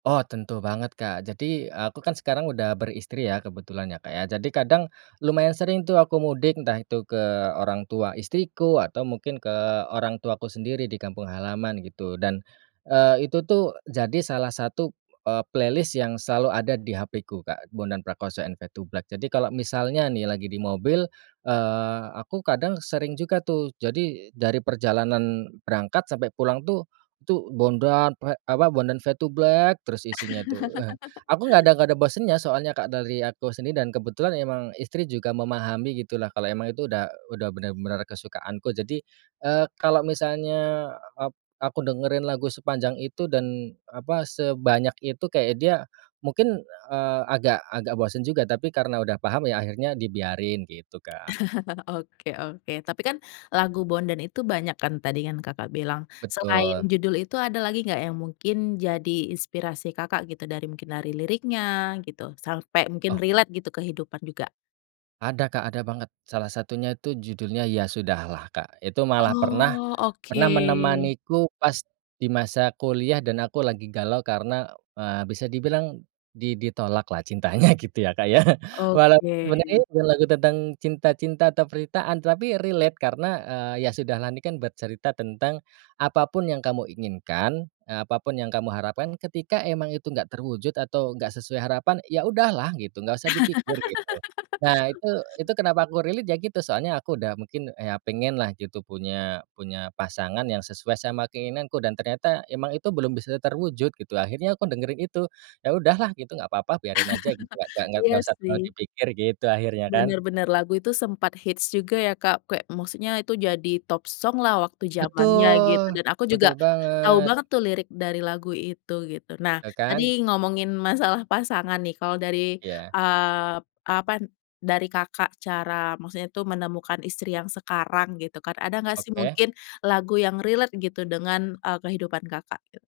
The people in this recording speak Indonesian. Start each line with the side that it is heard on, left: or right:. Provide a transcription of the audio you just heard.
right: Oh tentu banget Kak, jadi aku kan sekarang udah beristri ya, kebetulan ya Kak ya. Jadi kadang lumayan sering tuh aku mudik, entah itu ke orang tua istriku atau mungkin ke orang tuaku sendiri di kampung halaman gitu. Dan, eee, itu tuh jadi salah satu, eee, playlist yang selalu ada di HP-ku Kak, Bondan Prakoso& Fade2Black. Jadi kalau misalnya nih lagi di mobil, eee, aku kadang sering juga tuh, jadi dari perjalanan berangkat sampai pulang tuh, itu Bondan Pra apa, Bondan Fade2Black terus isinya tuh, eee, aku nggak ada nggak ada bosen ya soalnya Kak dari aku sendiri dan kebetulan emang istri juga memahami gitu lah kalau emang itu udah udah bener-bener kesukaanku. Jadi, eee, kalau misalnya ap aku dengerin lagu sepanjang itu dan apa, sebanyak itu kayak dia mungkin, eee, agak-agak bosen juga, tapi karena udah paham ya akhirnya dibiarin gitu, Kak.
left: Oke oke. Tapi kan lagu Bondan itu banyak kan tadi yang Kakak bilang. Selain
right: Betul.
left: judul itu ada lagi gak yang mungkin jadi inspirasi Kakak gitu, dari mungkin dari liriknya gitu, sampai mungkin
right: Oh.
left: relate gitu kehidupan juga?
right: Ada Kak, ada banget. Salah satunya itu judulnya Ya Sudahlah, Kak. Itu malah pernah
left: Oh oke.
right: pernah menemaniku pas di masa kuliah dan aku lagi galau karena, eee, bisa dibilang di di tolak lah cintanya gitu ya Kak ya. Walaupun
left: Oke.
right: sebenarnya bukan lagu tentang cinta cinta atau penderitaan, tapi relate karena, eee, Ya Sudahlah ini kan bercerita tentang apapun yang kamu inginkan, eee, apapun yang kamu harapkan, ketika emang itu enggak terwujud atau enggak sesuai harapan, ya udahlah gitu, enggak usah dipikir gitu. Nah itu itu kenapa aku relate ya gitu, soalnya aku udah mungkin ya pengen lah gitu punya punya pasangan yang sesuai sama keinginanku, dan ternyata emang itu belum bisa terwujud gitu. Akhirnya aku dengerin itu, ya udahlah gitu, gak apa-apa, biarin aja gitu, gak gak
left: Iya
right: usah terlalu
left: sih.
right: dipikir gitu akhirnya kan.
left: Bener bener, lagu itu sempet hits juga ya, Kak. Kayak maksudnya itu jadi top song lah waktu zamannya gitu
right: Betul,
left: dan aku
right: betul
left: juga tahu
right: banget.
left: banget tuh lirik dari lagu itu gitu. Nah
right: Iya kan.
left: tadi ngomongin masalah pasangan nih, kalau dari,
right: Iya.
left: eee, apa, dari Kakak cara maksudnya itu menemukan istri yang sekarang gitu kan, ada gak sih
right: Oke.
left: mungkin lagu yang relate gitu dengan, eee, kehidupan Kakak? E